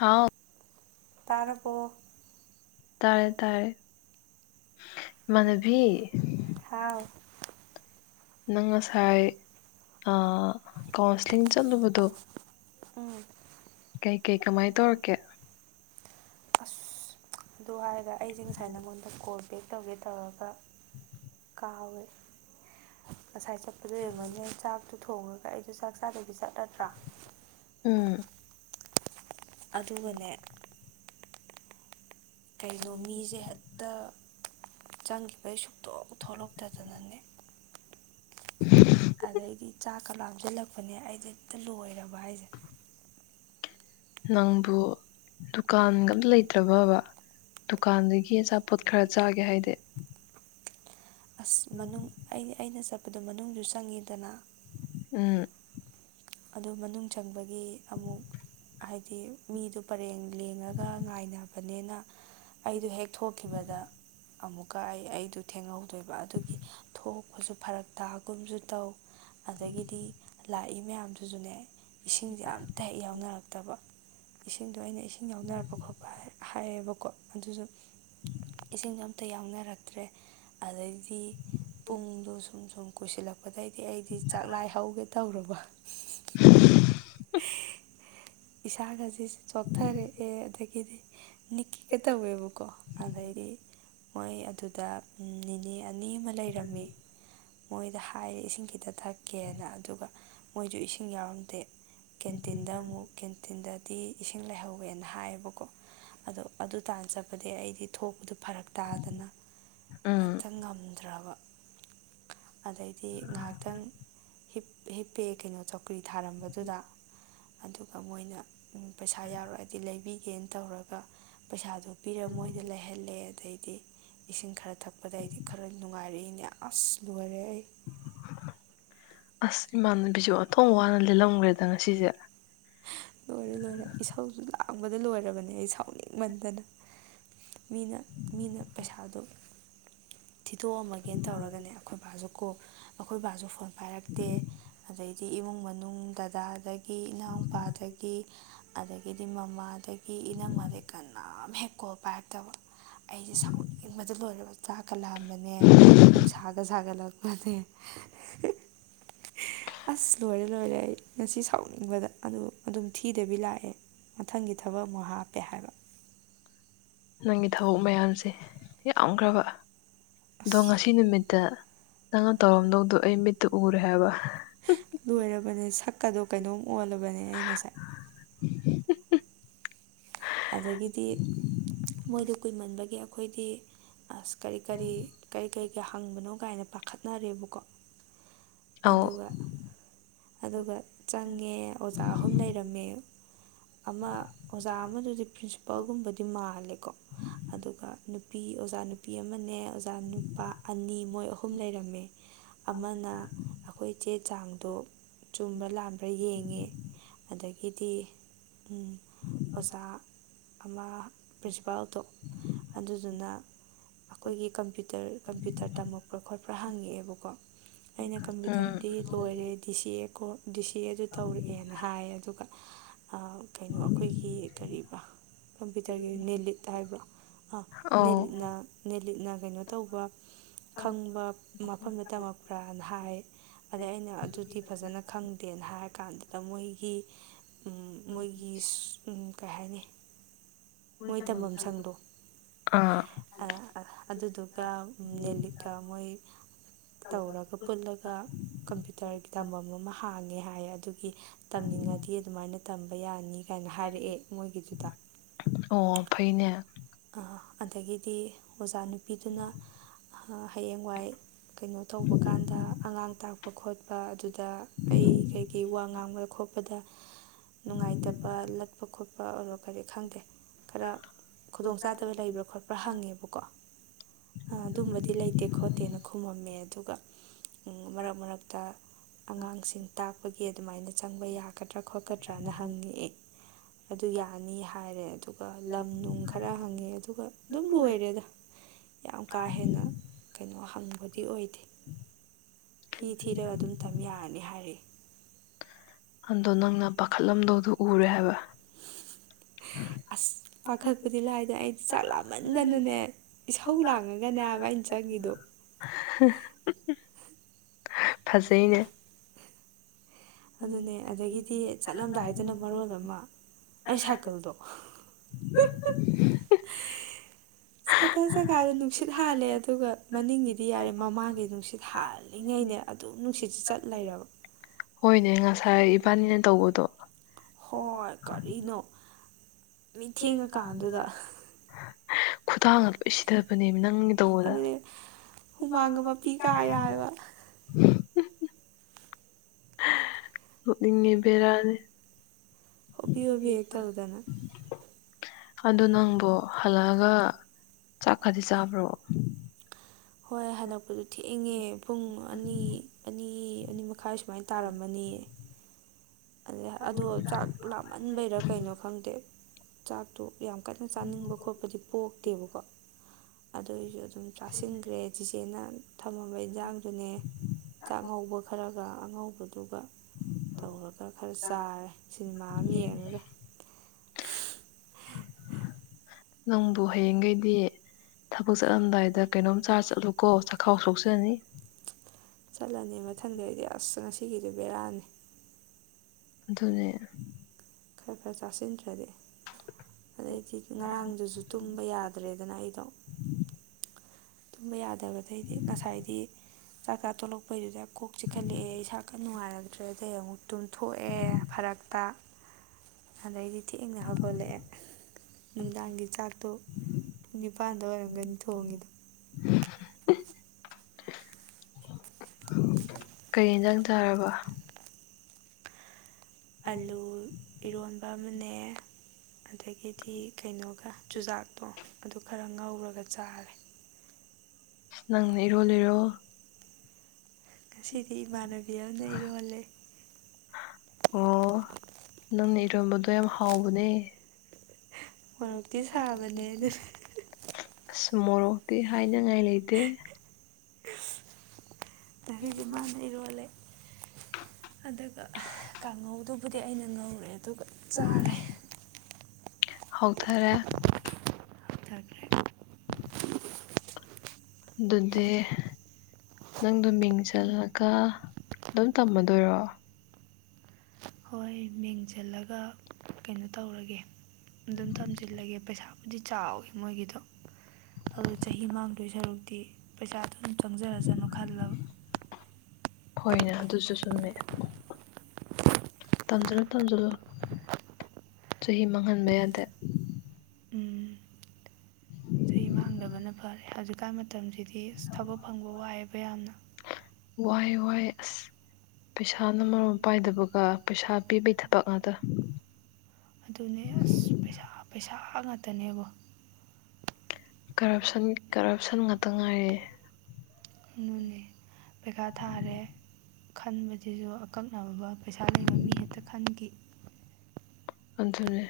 ꯍꯥꯎ ꯇꯥꯔꯕꯣ ꯇꯥꯔꯦ ꯇꯥꯔꯦ ꯃꯅꯕꯤ ꯍꯥꯎ ꯅꯪ ꯉꯁꯥꯏ ꯀꯥꯎꯟꯁꯂꯤꯡ ꯆꯠꯂꯨꯕꯗꯣ ꯎꯝ ꯀꯩ ꯀꯩ ꯀꯃꯥꯏꯅ ꯇꯧꯔꯛꯀꯦ ꯑꯁ ꯑꯗꯨ ꯍꯥꯏꯔꯒ ꯑꯩꯁꯦ ꯉꯁꯥꯏ ꯅꯉꯣꯟꯗ ꯀꯣꯜ ꯕꯦꯛ ꯇꯧꯒꯦ ꯇꯧꯔꯒ [unintelligible] ꯍꯥꯎꯋꯦ ꯉꯁꯥꯏ ꯆꯠꯄꯗꯣ ꯌꯦꯡꯉꯅꯤ ꯆꯥꯛꯇꯣ ꯊꯣꯡꯉꯒ ꯑꯩꯗꯣ ꯆꯥꯛ ꯆꯥꯗ ꯐꯕꯤꯖꯠ ꯅꯠꯇ꯭ꯔꯥ ꯎꯝ ꯑꯗꯨꯒꯅꯦ ꯀꯩꯅꯣ ꯃꯤꯁꯦ ꯍꯦꯛꯇ ꯆꯪꯈꯤꯕꯩ ꯁꯨꯛꯇꯣꯛ ꯊꯣꯛꯂꯛꯇꯗꯅꯅꯦ [unintelligible] ꯑꯗꯩꯗꯤ ꯆꯥꯛ ꯈ ꯂꯥꯞꯁꯤꯜꯂꯛꯄꯅꯦ ꯑꯩꯁꯦ ꯑꯝꯇ ꯂꯣꯏꯔꯕ ꯍꯥꯏꯁꯦ ꯅꯪꯕꯨ ꯗꯨꯀꯥꯟꯒ ꯑꯝꯇ ꯂꯩꯇ꯭ꯔꯕꯕ ꯗꯨꯀꯥꯟꯗꯒꯤ ꯑꯆꯥꯄꯣꯠ ꯈꯔ ꯆꯥꯒꯦ ꯍꯥꯏꯗꯤ ꯑꯁ ꯃꯅꯨꯡ ꯑꯩ ꯑꯩꯅ ꯆꯠꯄꯗꯣ ꯃꯅꯨꯡꯁꯨ ꯆꯪꯉꯤꯗꯅ ꯎꯝ ꯑꯗ ꯃꯅꯨꯡ ꯆꯪꯕꯒꯤ ꯒꯤ ꯑꯃꯨꯛ ꯍꯥꯏꯗꯤ ꯃꯤꯗꯨ ꯄꯔꯦꯡ ꯂꯦꯡꯉꯒ ꯉꯥꯏꯅꯕꯅꯤꯅ ꯑꯩꯗꯨ ꯍꯦꯛ ꯊꯣꯛꯈꯤꯕꯗ ꯑꯃꯨꯛꯀ ꯑꯩ ꯑꯩꯗꯨ ꯊꯦꯡꯍꯧ ꯇꯣꯏꯕ ꯑꯗꯨꯒꯤ ꯊꯣꯛꯄꯁꯨ ꯐꯔꯛ ꯇꯥꯒꯨꯝꯁꯨ ꯇꯧ ꯑꯗꯒꯤꯗꯤ ꯂꯥꯛꯏ ꯃꯌꯥꯝꯗꯨꯁꯨꯅꯦ ꯏꯁꯤꯡꯁꯦ ꯌꯥꯝ ꯇ ꯍꯦꯛ ꯌꯥꯎꯅꯔꯛꯇꯕ ꯏꯁꯤꯡꯗꯣ ꯑꯩꯅ ꯏꯁꯤꯡ ꯌꯥꯎꯅꯔꯛꯄ ꯈꯣꯠꯄ ꯍꯥꯏꯌꯦꯕꯀꯣ ꯑꯗꯨꯁꯨ ꯏꯁꯤꯡꯁꯨ ꯑꯝꯇ ꯌꯥꯎꯅꯔꯛꯇ꯭ꯔꯦ ꯑꯗꯩꯗꯤ ꯄꯨꯡꯗ ꯁꯨꯝ ꯁꯨꯝ ꯀꯣꯏꯁꯤꯜꯂꯛꯄ ꯂꯥꯛꯄꯗꯩꯗꯤ ꯑꯩꯗꯤ ꯆꯥꯛꯂꯥꯏ ꯍꯧꯒꯦ ꯇꯧꯔꯕ ꯏꯁꯥꯒꯁꯤ ꯆꯣꯛꯊꯔꯛꯑꯦ ꯑꯗꯒꯤꯗꯤ ꯅꯤꯀꯤꯀ ꯇꯧꯋꯦꯕꯀꯣ ꯑꯗꯩꯗꯤ ꯃꯣꯏ ꯑꯗꯨꯗ ꯅꯤꯅꯦ ꯑꯅꯤ ꯑꯃ ꯂꯩꯔꯝꯃꯤ ꯃꯣꯏꯗ ꯍꯥꯏ ꯏꯁꯤꯡ ꯈꯤꯇ ꯆ ꯊꯛꯀꯦꯅ ꯑꯗꯨꯒ ꯃꯣꯏꯁꯨ ꯏꯁꯤꯡ ꯌꯥꯎꯔꯝꯗꯦ ꯀꯦꯟꯇꯤꯟꯗ ꯑꯃꯨꯛ ꯀꯦꯟꯇꯤꯟꯗꯗꯤ ꯏꯁꯤꯡ ꯂꯩꯍꯧꯋꯦꯅ ꯍꯥꯏꯌꯦꯕꯀꯣ ꯑꯗꯣ ꯑꯗꯨ ꯇꯥꯟꯖꯕꯗꯤ ꯑꯩꯗꯤ ꯊꯣꯛꯄꯗ ꯐꯔꯛ ꯇꯥꯗꯅ ꯎꯝ ꯉꯍꯥꯛꯇ ꯉꯝꯗ꯭ꯔꯕ ꯑꯗꯩꯗꯤ ꯉꯥꯏꯍꯥꯛꯇꯪ ꯍꯤꯞꯄꯦ ꯀꯩꯅꯣ ꯆꯧꯀ꯭ꯔꯤ ꯊꯥꯔꯝꯕꯗꯨꯗ ꯑꯗꯨꯒ ꯃꯣꯏꯅ ꯄꯩꯁꯥ ꯌꯥꯎꯔꯛꯑꯗꯤ ꯂꯩꯕꯤꯒꯦꯅ ꯇꯧꯔꯒ ꯄꯩꯁꯥꯗꯣ ꯄꯤꯔꯒ ꯃꯣꯏꯗ ꯂꯩꯍ ꯍꯜꯂꯦ ꯑꯗꯩꯗꯤ ꯏꯁꯤꯡ ꯈꯔ ꯊꯛꯄꯗ ꯑꯩꯗꯤ ꯈꯔ ꯅꯨꯡꯉꯥꯏꯔꯛꯏꯅꯦ ꯑꯁ ꯂꯣꯏꯉꯥꯏꯔꯛꯑꯦ ꯑꯩ ꯑꯁ ꯃꯥꯟꯅ ꯕꯤꯁꯨ ꯑꯊꯣꯡ ꯋꯥꯅ ꯂꯤꯦꯜꯂꯝꯈ꯭ꯔꯦꯗ ꯉꯁꯤꯁꯦ ꯄꯥꯡꯕꯗ ꯂꯣꯏꯔꯕꯅꯦ ꯑꯩ ꯁꯥꯎꯅꯤꯡꯃꯟꯗꯅ ꯃꯤꯅ ꯃꯤꯅ ꯄꯩꯁꯥꯗꯨ ꯊꯤꯗꯣꯛꯑꯝꯃꯒꯦꯅ ꯇꯧꯔꯒꯅꯦ ꯑꯩꯈꯣꯏ ꯕꯥꯁꯨ ꯀꯣ ꯑꯩꯈꯣꯏ ꯕꯥꯁꯨ ꯐꯣꯟ ꯄꯥꯏꯔꯛꯇꯦ ꯑꯗꯩꯗꯤ ꯏꯃꯨꯡ ꯃꯅꯨꯡ ꯗꯗꯥꯗꯒꯤ ꯏꯅꯥꯎꯄꯥꯗꯒꯤ ꯑꯗꯒꯤꯗꯤ ꯃꯃꯥꯗꯒꯤ ꯏꯅꯝꯃꯗꯒꯤ ꯀꯅꯥꯝ ꯍꯦꯛꯀꯣꯄꯥꯏꯛꯇꯕ ꯑꯩꯁꯦ ꯁꯥꯎꯠ ꯏꯟꯕꯗ ꯂꯣꯏꯔꯕ ꯆꯥꯛꯀ ꯂꯛꯑꯝꯕꯅꯦ ꯅꯨꯡꯁꯥꯒ ꯁꯥꯒꯠꯂꯛꯄꯅꯦ [inaudible] ꯑꯁ ꯂꯣꯏꯔꯦ ꯂꯣꯏꯔꯦ ꯑꯩ ꯉꯁꯤ ꯁꯥꯎꯅꯤꯡꯕꯗ ꯑꯗꯨ ꯑꯗꯨꯝ ꯊꯤꯗꯕꯤ ꯂꯥꯛꯑꯦ ꯃꯊꯪꯒꯤ ꯊꯕꯛ ꯑꯃꯨꯛ ꯍꯥꯞꯄꯦ ꯍꯥꯏꯕ ꯅꯪꯒꯤ ꯊꯕꯛ ꯃꯌꯥꯝꯁꯦ ꯌꯥꯝꯈ꯭ꯔꯕ ꯑꯗꯣ ꯑꯁ ꯉꯁꯤ ꯅꯨꯃꯤꯠꯇ ꯅꯪꯅ ꯇꯧꯔꯝꯗꯧꯗꯣ ꯑꯩ ꯃꯤꯠꯇ ꯎꯔꯦ ꯍꯥꯏꯕ ꯀꯗꯣ ꯀꯩꯅꯣꯝ ꯑꯣꯜꯂꯒꯅꯦ ꯑꯩ ꯉꯁꯥꯏ ꯑꯗꯒꯤꯗꯤ ꯃꯣꯏꯗ ꯀꯨꯏꯃꯟꯕꯒꯤ ꯑꯩꯈꯣꯏꯗꯤ ꯑꯁ ꯀꯔꯤ ꯀꯔꯤ ꯀꯔꯤ ꯀꯔꯤ ꯀ ꯍꯪꯕꯅꯣ ꯀꯥꯏꯅ ꯄꯥꯈꯠꯅꯔꯦꯕꯀꯣ ꯑ ꯑꯗꯨꯒ ꯑꯗꯨꯒ ꯆꯪꯉꯦ ꯑꯣꯖꯥ ꯑꯍꯨꯝ ꯂꯩꯔꯝꯃꯦ ꯑꯃ ꯑꯣꯖꯥ ꯑꯃꯗꯨ ꯄ꯭ꯔꯤꯟꯁꯤꯄꯥꯜꯒꯨꯝꯕꯗꯤ ꯃꯥꯍꯜꯂꯦꯀꯣ ꯑꯗꯨꯒ ꯅꯨꯄꯤ ꯑꯣꯖꯥ ꯅꯨꯄꯤ ꯑꯃꯅꯦ ꯑꯣꯖꯥ ꯅꯨꯄꯥ ꯑꯅꯤ ꯃꯣꯏ ꯑꯍꯨꯝ ꯂꯩꯔꯝꯃꯦ ꯑꯃꯅ ꯑꯩꯈꯣꯏ ꯆꯦ ꯆꯥꯡꯗꯣ ꯆꯨꯝꯕ꯭ꯔ ꯂꯥꯝꯕ꯭ꯔꯥ ꯌꯦꯡꯉꯦ ꯑꯗꯒꯤ ꯍꯥꯏꯗꯤ ꯑꯣꯖꯥ ꯑꯃ ꯄ꯭ꯔꯤꯟꯁꯤꯄꯥꯜꯗꯣ ꯑꯗꯨꯗꯨꯅ ꯑꯩꯈꯣꯏꯒꯤ ꯀꯝꯄ꯭ꯌꯨꯇꯔ ꯀꯝꯄ꯭ꯌꯨꯇꯔ ꯇꯝꯃꯛꯄ꯭ꯔꯥ ꯈꯣꯠꯄ꯭ꯔꯥ ꯍꯪꯉꯛꯦꯕ ꯕꯀꯣ ꯑꯩꯅ ꯎꯝ ꯀꯝꯄ꯭ꯌꯨꯇꯔꯗꯤ ꯂꯣꯏꯔꯦ ꯗꯤ ꯁꯤ ꯑꯦ ꯀꯣ ꯗꯤ ꯁꯤ ꯑꯗꯨ ꯇꯧꯔꯛꯑꯦꯅ ꯍꯥꯏ ꯑꯗꯨꯒ ꯀꯩꯅꯣ ꯑꯩꯈꯣꯏꯒꯤ ꯀꯔꯤ ꯀꯝꯄ꯭ꯌꯨꯇꯔꯒꯤ ꯅꯦꯂꯤꯠ ꯍꯥꯏꯕ꯭ꯔꯣ ꯑꯥ ꯑꯧ ꯅꯦꯂꯤꯠꯅ ꯅꯦꯂꯤꯠꯅ ꯀꯩꯅꯣ ꯇꯧꯕ ꯈꯪꯕ ꯃꯐꯝꯗ ꯇꯝꯃꯛꯄ꯭ꯔꯥꯅ ꯍꯥꯏ ꯑꯗꯩ ꯑꯩꯅ ꯑꯗꯨꯗꯤ ꯐꯖꯅ ꯈꯪꯗꯦꯅ ꯍꯥꯏꯔ ꯀꯥꯟꯗꯨꯗ ꯃꯣꯏꯒꯤ ꯃꯣꯏꯒꯤ ꯀꯩ ꯍꯥꯏꯅꯤ ꯃꯣꯏ ꯇꯝꯐꯝ ꯁꯪꯗꯣ ꯑꯥ ꯑꯗꯨꯗꯨꯒ ꯅꯦꯂꯤꯀꯥ ꯃꯣꯏ ꯇꯧꯔꯒ ꯄꯨꯜꯂꯒ꯫ ꯀꯝꯄ꯭ꯌꯨꯇꯔꯒꯤ ꯇꯝꯐꯝꯝ ꯑꯃ ꯍꯥꯡꯉꯦ ꯍꯥꯏ ꯑꯗꯨꯒꯤ ꯇꯝꯅꯤꯡꯉꯗꯤ ꯑꯗꯨꯃꯥꯏꯅ ꯇꯝꯕ ꯌꯥꯅꯤ꯫ ꯀꯥꯏꯅ ꯍꯥꯏꯔꯛꯑꯦ ꯃꯣꯏꯒꯤꯗꯨ꯫ ꯑꯣ ꯐꯩꯅꯦ꯫ ꯑꯗꯒꯤꯗꯤ ꯑꯣꯖꯥ ꯅꯨꯄꯤꯗꯨꯅ꯫ ꯍꯌꯦꯡꯋꯥꯏ ꯀꯩꯅꯣ ꯇꯧꯕ ꯀꯥꯟꯗ ꯑꯉꯥꯡ ꯇꯥꯛꯄ ꯈꯣꯠꯄ꯫ ꯄ ꯑꯗꯨꯗ ꯑꯩ ꯀꯩꯀꯩ ꯋꯥ ꯉꯥꯡꯕꯗ ꯈꯣꯠꯄꯗ꯫ ꯅꯨꯡꯉꯥꯏꯇꯕ ꯂꯠꯄ ꯈꯣꯠꯄ ꯑꯣꯏꯔꯣ ꯀꯔꯤ ꯈꯪꯗꯦ꯫ ꯈꯔ ꯈꯨꯗꯣꯡꯆꯥꯥꯗꯕ ꯂꯩꯕ꯭ꯔꯥ ꯈꯣꯠꯄ꯭ꯔꯥ ꯍꯪꯉꯦꯕꯀꯣ꯫ ꯑꯗꯨꯝꯕꯗꯤ ꯂꯩꯇꯦ ꯈꯣꯠ꯫ ꯇꯦꯟꯅ ꯈꯨꯝꯃꯝꯃꯦ ꯑꯗꯨꯒ ꯃꯔꯛ ꯃꯔꯛꯇ꯫ ꯑꯉꯥꯡꯁꯤꯡ ꯇꯥꯛꯄꯒꯤ ꯑꯗꯨꯃꯥꯏꯅ ꯆꯪꯕ ꯌꯥꯒꯗ꯭ꯔꯥ ꯈꯣꯠꯀꯗ꯭ꯔꯥꯅ ꯍꯪꯉꯛꯑꯦ꯫ ꯑꯗꯨ ꯌꯥ꯫ ꯑꯅꯤ ꯍꯥꯏꯔꯦ ꯑꯗꯨꯒ ꯂꯝ ꯅꯨꯡ ꯈꯔ ꯍꯪꯉꯦ ꯑꯗꯨꯒ ꯑꯗꯨꯝ ꯂꯣꯏꯔꯦꯗ꯫ ꯌꯥꯝ ꯀꯥ ꯍꯦꯟꯅ ꯀꯩꯅꯣ ꯍꯪꯕꯗꯤ ꯑꯣꯏꯗꯦ꯫ ꯐꯤ ꯊꯤꯔꯒ ꯑꯗꯨꯝ ꯇꯝ ꯌꯥꯔꯅꯤ ꯍꯥꯏꯔꯛꯑ꯫ ꯑꯗꯣ ꯅꯪꯅ ꯄꯥꯈꯠꯂꯝꯗꯧꯗꯣ ꯎꯔꯦ ꯍꯥꯏꯕ꯫ ꯑꯁ꯫ ꯄꯥꯈꯠꯄꯗꯤ ꯂꯥꯏꯗꯅ ꯑꯩꯗꯤ ꯆꯥꯛ ꯂꯥꯃꯟꯗꯅꯅꯦ ꯏꯁꯧ ꯂꯥꯡꯉꯒꯅꯦ ꯍꯥꯏꯕ ꯑꯩꯅ ꯆꯪꯉꯗꯣ꯫ ꯐꯖꯩꯅꯦ꯫ ꯑꯗꯨꯅꯦ ꯑꯗꯒꯤꯗꯤ ꯀꯅꯅꯕ꯭ꯔ ꯍꯥꯏꯗꯅ ꯆꯠꯂꯝꯗꯥꯏꯗꯅ ꯃꯔꯣꯜ ꯃꯔꯣꯕꯃ꯫ ꯑꯃ ꯑꯩ ꯁꯥꯏꯀꯜꯗꯣ [unintelligible] ꯁꯥꯏꯀꯜ ꯖꯒꯥꯗꯣ ꯅꯨꯡꯁꯤꯠ ꯍꯥꯜꯂꯦ ꯑꯗꯨꯒ ꯃꯅꯤꯡꯒꯤꯗꯤ ꯌꯥꯔꯦ ꯃꯃꯥꯡꯒꯤ ꯅꯨꯡꯁꯤꯠ ꯍꯥꯜꯂꯤꯉꯩꯅꯦ ꯑ꯫ ꯅꯨꯡꯁꯤꯠꯁꯤ ꯆꯠ ꯂꯩꯔꯕ꯫ ꯍꯣꯏꯅꯦ ꯉꯁꯥꯏ ꯏꯕꯥꯅꯤꯅ ꯇꯧꯕꯗꯣ꯫ ꯍꯣꯏ ꯀꯔꯤꯅꯣ ꯅꯨꯃꯤꯠ ꯊꯦꯡꯉꯥ ꯀꯥꯟꯗꯨꯗ꯫ ꯊꯦꯡꯉꯀꯥꯟꯗꯨꯗ ꯈꯨꯊꯥꯡꯒ ꯂꯣꯏ ꯁꯤꯊꯕꯅꯦꯕ ꯅꯪꯒꯤ ꯇꯧꯕꯗ꯫ ꯑꯗꯨꯅꯦ ꯍꯨꯃꯥꯡ ꯍꯨꯃꯥꯡꯒ ꯃꯥꯄꯤ ꯃꯄꯤ ꯀꯥ ꯌꯥꯔ꯫ ꯌꯥꯏꯕ ꯅꯣꯛꯅꯤꯡꯉꯦꯕꯦꯔꯥꯅꯤ꯫ ꯍꯣꯕꯤ ꯍꯣꯕꯤ ꯑꯩ ꯇ ꯍꯧꯗꯅ꯫ ꯑꯗꯨ ꯅꯪꯕꯨ ꯍꯜꯂꯛꯑꯒ ꯆꯥꯛ ꯀꯗꯤ ꯆꯥꯕ꯭ꯔꯣ꯫ ꯍꯣꯏ ꯍꯜꯂꯛꯄꯗꯨ ꯊꯦꯡꯉꯦ ꯄꯨꯡ ꯑꯅꯤ ꯑꯅꯤ ꯑꯅꯤ ꯃꯈꯥꯏ ꯁꯨꯃꯥꯏꯅ ꯇꯧ꯫ ꯇꯥꯔꯝꯃꯅꯤ꯫ ꯑꯗ ꯑꯗꯣ ꯆꯥꯛ ꯂꯥꯝꯍꯟꯕꯩꯔꯥ ꯀꯩꯅꯣ ꯈꯪꯗꯦ ꯆꯥꯛꯇꯣ꯫ ꯌꯥꯝ ꯀꯟꯅ ꯆꯥꯅꯤꯡꯕ ꯈꯣꯠꯄꯗꯤ ꯄꯣꯛꯇꯦꯕꯀꯣ ꯑꯗꯨꯏꯁꯨ꯫ ꯆꯥꯁꯤꯟꯈ꯭ꯔꯦ ꯆꯤ꯫ ꯊꯝꯃꯕ ꯏꯟꯖꯥꯡꯗꯨꯅꯦ ꯆꯥꯛꯍꯧꯕ ꯈꯔꯒ ꯑꯉꯧꯕꯗꯨꯒ ꯇꯧꯔꯒ꯫ ꯈꯔ ꯆꯥꯔꯦ ꯁꯤꯅꯦꯃꯥ ꯑꯃ ꯌꯦꯡꯉꯒ꯫ ꯅꯪꯕꯨ ꯍꯌꯦꯡꯈꯩꯗꯤ ꯊꯕꯛ ꯆꯠꯂꯝꯗꯥꯏꯗ ꯀꯩꯅꯣꯝ ꯆꯥꯔꯆꯠ꯫ ꯆꯠꯂꯨꯀꯣ ꯆꯈꯥꯎ ꯁꯣꯛꯁꯅꯤ꯫ ꯆꯠꯂꯅꯤ ꯃꯊꯪꯈꯩꯗꯤ ꯑꯁ ꯉꯁꯤꯒꯤꯗꯨ ꯕꯦꯔꯥꯅꯤ꯫ ꯑꯗꯨꯅꯦ꯫ ꯈꯔ ꯈꯔ ꯆꯥꯁꯤꯟꯗ꯭ꯔꯗꯤ꯫ ꯑꯗꯩꯗꯤ ꯉꯔꯥꯡꯗꯨꯁꯨ ꯇꯨꯝꯕ ꯌꯥꯗ꯭ꯔꯦꯗꯅ ꯑꯩꯗꯣ꯫ [inaudible] ꯇꯨꯝꯕ ꯌꯥꯗꯦ꯫ ꯗꯩꯗꯤ ꯉꯁꯥꯏꯗꯤ ꯆꯥꯛ ꯆꯥ ꯇꯣꯂꯛꯄꯩꯗꯨꯗ ꯀꯣꯛ ꯆꯤꯛꯈꯠꯂꯛꯑꯦ ꯏꯁꯥꯀ ꯅꯨꯡꯉꯥꯏꯔꯅꯤ꯫ ꯇ꯭ꯔꯦꯗꯩ ꯑꯃꯨꯛ ꯇꯨꯝꯊꯣꯛꯑꯦ ꯐꯔꯛꯇ ꯑꯗꯩꯗꯤ꯫ ꯊꯦꯡꯅ ꯍꯧꯒꯠꯂꯛꯑꯦ꯫ ꯅꯨꯡꯗꯥꯡꯒꯤ ꯆꯥꯛꯇꯣ ꯄꯨꯡ ꯅꯤꯄꯥꯜꯗ ꯑꯣꯏꯔꯝꯒꯅꯤ ꯊꯣꯡꯉꯤꯗꯣ꯫ ꯀꯩ ꯌꯦꯟꯖꯥꯡ ꯆꯥꯔꯕ꯫ ꯑꯂꯨ ꯏꯔꯣꯟꯕ ꯑꯃꯅꯦ꯫ ꯑꯗꯩꯒꯤꯗꯤ ꯀꯩꯅꯣꯒ ꯆꯨꯖꯥꯛꯇꯣ ꯑꯗꯨ ꯈꯔ ꯉꯧꯔꯒ ꯆꯥꯔꯦ꯫ ꯑꯁ ꯅꯪꯅ ꯏꯔꯣꯜ ꯂꯤꯔꯣ꯫ ꯉꯁꯤꯗꯤ ꯏꯃꯥꯟꯅꯕꯤ ꯑꯃꯅ ꯏꯔꯣꯜꯂꯦ꯫ ꯑꯣ ꯅꯪꯅ ꯏꯔꯣꯜꯕꯗꯣ ꯌꯥꯝꯅ ꯍꯥꯎꯕꯅꯦ꯫ ꯃꯣꯔꯣꯛꯇꯤ ꯁꯥꯕꯅꯦ ꯑꯗꯨ [unintelligible] ꯎ ꯃꯣꯔꯣꯛꯇꯤ ꯍꯥꯏꯅꯉꯥꯏ ꯂꯩꯇꯦ꯫ ꯉꯁꯤꯗꯤ ꯃꯥꯅ ꯏꯔꯣꯜꯂꯦ꯫ ꯑꯗꯨꯒ ꯀꯥꯡꯉꯧꯗꯨꯕꯨꯗꯤ ꯑꯩꯅ ꯉꯧꯔꯦ ꯑꯗꯨꯒ ꯆꯥꯔꯦ꯫ ꯍꯧꯎꯊꯔꯦ꯫ ꯇꯗꯦ꯫ ꯗꯨꯗꯦ꯫ ꯅꯪꯗꯣ ꯃꯤꯡ ꯆꯜꯂꯒ ꯑꯗꯨꯝ ꯇꯝꯃꯗꯣꯏꯔꯣ꯫ ꯍꯣꯏ ꯃꯤꯡ ꯆꯜꯂꯒ ꯀꯩꯅꯣ ꯇꯧꯔꯒꯦ ꯑꯗꯨꯝ ꯇꯝꯁꯤꯜꯂꯒꯦ ꯄꯩꯁꯥꯕꯨꯗꯤ ꯆꯥꯎꯏ ꯃꯣꯏꯒꯤꯗꯣ꯫ ꯑꯧ ꯆꯍꯤ ꯃꯥꯡꯗꯣꯏ ꯁꯔꯨꯛꯇꯤ ꯄꯩꯁꯥ ꯑꯗꯨꯝ ꯆꯪꯖꯔꯁꯅꯨ ꯈꯜꯂꯕ [unintelligible] ꯍꯣꯏꯅꯦ ꯑꯗꯨꯁꯨ ꯆꯨꯝꯃꯦ꯫ ꯇꯥꯟꯖꯜꯂꯣ ꯇꯥꯟꯖꯜꯂꯣ꯫ ꯆꯍꯤ ꯃꯥꯡꯍꯟꯕ ꯌꯥꯗꯦ꯫ ꯎꯝ ꯆꯍꯤ ꯃꯥꯡꯗꯕꯅ ꯐꯔꯦ ꯍꯧꯖꯤꯛꯀꯥꯟ ꯃꯇꯝꯁꯤꯗꯤ ꯑꯁ ꯊꯕꯛ ꯐꯪꯕ ꯋꯥꯏꯍꯦꯕ ꯌꯥꯝꯅ꯫ ꯋꯥꯏ ꯋꯥꯏ ꯑꯁ ꯄꯩꯁꯥꯅ ꯃꯔꯣꯜ ꯑꯃ ꯄꯥꯏꯗꯕꯒ ꯄꯩꯁꯥ ꯄꯤꯕꯩ ꯊꯕꯛ ꯉꯥꯛꯇ꯫ ꯑꯗꯨꯅꯦ ꯑꯁ ꯄꯩꯁꯥ ꯄꯩꯁꯥ ꯉꯥꯛꯇꯅꯦꯕꯣ꯫ ꯀꯔꯞꯁꯟ ꯀꯔꯞꯁꯟ ꯉꯥꯛꯇ ꯉꯥꯏꯔꯦ꯫ ꯑꯗꯨꯅꯤ ꯄꯩꯈꯥ ꯊꯥꯔꯦ ꯈꯟꯕꯁꯤꯁꯨ ꯑꯀꯛꯅꯕ ꯄꯩꯁꯥ ꯂꯩꯕ ꯃꯤ ꯍꯦꯛꯇ ꯈꯟꯒꯤ꯫ ꯑꯗꯨꯅꯦ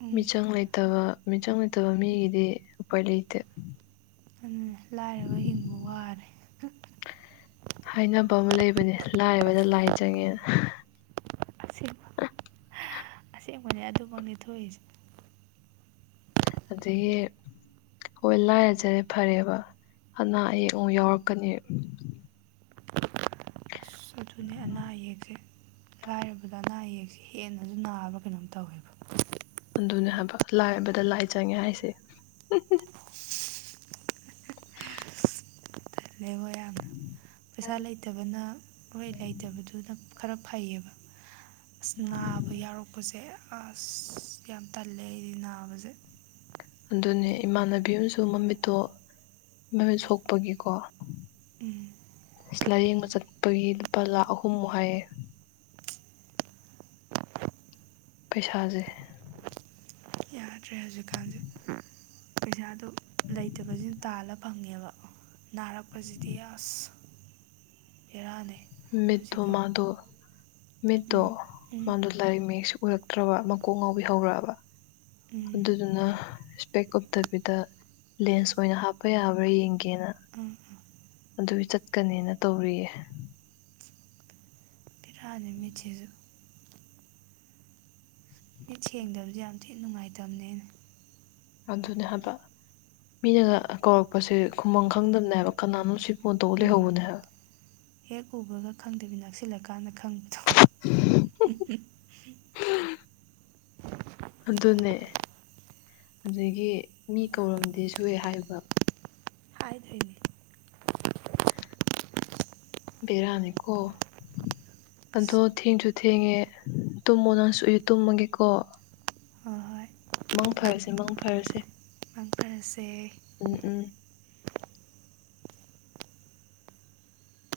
ꯎꯝ ꯃꯤꯆꯪ ꯂꯩꯇꯕ ꯃꯤꯆꯪ ꯂꯩꯇꯕ ꯃꯤꯒꯤꯗꯤ ꯎꯄꯥꯏ ꯂꯩꯇꯦ꯫ ꯑꯗꯨꯅꯦ ꯂꯥꯏꯔꯕ ꯍꯤꯡꯕ ꯋꯥꯔꯦ꯫ ꯍꯥꯏꯅꯕ ꯑꯃ ꯂꯩꯕꯅꯦ ꯂꯥꯏꯔꯕꯗ ꯂꯥꯏ ꯆꯪꯉꯦꯅ ꯑꯁꯦꯡꯕ [unintelligible] ꯑꯁꯦꯡꯕꯅꯦ ꯑꯗꯨꯃꯛꯅꯩ ꯊꯣꯛꯏꯁꯦ꯫ ꯑꯗꯩꯒꯤ ꯍꯣꯏ ꯂꯥꯏꯔꯖꯔꯦ ꯐꯔꯦꯕ ꯑꯅꯥ ꯑꯌꯦꯛ ꯑꯃꯨꯛ ꯌꯥꯎꯔꯛꯀꯅꯤ꯫ ꯑꯗꯨꯅꯤ ꯑꯅꯥ ꯑꯌꯦꯛꯁꯦ ꯂꯥꯏꯔꯕꯗ ꯑꯅꯥ ꯑꯌꯦꯛꯁꯦ ꯍꯦꯟꯅꯁꯨ ꯅꯥꯔꯕ ꯀꯩꯅꯣꯝ ꯇꯧꯔꯦꯕ꯫ ꯑꯗꯨꯅꯦ ꯍꯥꯏꯕ ꯂꯥꯏꯔꯕꯗ ꯂꯥꯏ ꯆꯪꯉꯦ ꯍꯥꯏꯁꯦ꯫ [unintelligible] ꯌꯦꯡꯉꯣ ꯌꯥꯝꯅ ꯄꯩꯁꯥ ꯂꯩꯇꯕꯅ ꯍꯣꯏ ꯂꯩꯇꯕꯗꯨꯅ ꯈꯔ ꯐꯩꯌꯦꯕ ꯑꯁ ꯅꯥꯕ ꯌꯥꯎꯔꯛꯄꯁꯦ꯫ ꯑꯁ ꯌꯥꯝ ꯇꯜꯂꯦ ꯑꯩꯗꯤ ꯅꯥꯕꯁꯦ꯫ ꯑꯗꯨꯅꯦ ꯏꯃꯥꯟꯅꯕꯤ ꯑꯃꯁꯨ ꯃꯃꯤꯠꯇꯣ ꯃꯃꯤꯠ ꯁꯣꯛꯄꯒꯤꯀꯣ ꯂꯥꯏꯌꯦꯡꯕ ꯆꯠꯄꯒꯤ ꯂꯨꯄꯥ ꯂꯥꯛ ꯑꯍꯨꯝꯃꯨꯛ ꯍꯥꯏꯌꯦ꯫ ꯄꯩꯁꯥꯖꯦ꯫ ꯌꯥꯗ꯭ꯔꯦ ꯍꯧꯖꯤꯛꯀꯥꯟꯁꯦ ꯄꯩꯁꯥꯗꯨ ꯂꯩꯇꯕꯁꯤ ꯇꯥꯜꯂ ꯐꯪꯉꯦꯕ꯫ ꯅꯥꯔꯛꯄꯁꯤꯗꯤ ꯑꯁ ꯚꯦꯔꯥꯅꯩ꯫ ꯃꯤꯠꯇꯣ ꯃꯥꯗꯣ ꯃꯤꯠꯇꯣ ꯎꯝ ꯃꯥꯗꯣ ꯂꯥꯏꯔꯤꯛ ꯃꯌꯦꯛꯁꯨ ꯎꯔꯛꯇ꯭ꯔꯕ ꯃꯀꯣꯛ ꯉꯥꯎꯕꯤ ꯍꯧꯔꯛꯑꯕ ꯎꯝ ꯑꯗꯨꯗꯨꯅ ꯏꯁꯄꯦꯛ ꯎꯞꯇꯕꯤꯗ ꯂꯦꯟꯁ ꯑꯣꯏꯅ ꯍꯥꯞꯄ ꯌꯥꯕ꯭ꯔꯥ ꯌꯦꯡꯒꯦꯅ꯫ ꯑꯪ ꯑꯗꯨꯏ ꯆꯠꯀꯅꯤꯅ ꯇꯧꯔꯤꯌꯦ꯫ ꯕꯦꯔꯅꯤ ꯃꯤꯠꯁꯤꯁꯨ꯫ ꯃꯤꯠ ꯁꯦꯡꯗꯕꯁꯦ ꯌꯥꯝ ꯊꯤꯅ ꯅꯨꯡꯉꯥꯏꯇꯕꯅꯦꯅ ꯑꯗꯨꯅꯦ ꯍꯥꯏꯕ ꯃꯤꯅꯒ ꯀꯧꯔꯛꯄꯁꯦ ꯈꯨꯝꯕꯝ ꯈꯪꯗꯕꯅꯦ ꯍꯥꯏꯕ ꯀꯅꯥꯅꯣ ꯁꯤꯕꯨꯅ ꯇꯧ ꯂꯩꯍꯧꯕꯅꯦ ꯍꯥꯏꯕ ꯍꯦꯛ ꯎꯕꯒ ꯈꯪꯗꯦꯕꯤ ꯅꯛꯁꯤꯜꯂꯀꯥꯟꯗ ꯈꯪꯕꯤꯗꯣ ꯑꯗꯨꯅꯦ ꯑꯗꯒꯤ ꯃꯤ ꯀꯧꯔꯝꯗꯦꯁꯨ ꯍꯦꯛ ꯍꯥꯏꯕ ꯍꯥꯏꯗꯣꯏꯅꯦ ꯕꯦꯔꯥꯅꯤꯀꯣ ꯑꯗꯣ ꯊꯦꯡꯁꯨ ꯊꯦꯡꯉꯦ ꯇꯨꯝꯃꯣ ꯅꯪꯁꯨ ꯑꯩꯁꯨ ꯇꯨꯝꯃꯒꯦꯀꯣ ꯍꯣꯏ ꯍꯣꯏ ꯃꯪ ꯐꯔꯁꯦ ꯃꯪ ꯐꯔꯁꯦ ꯁꯦ ꯎꯝ ꯎꯝ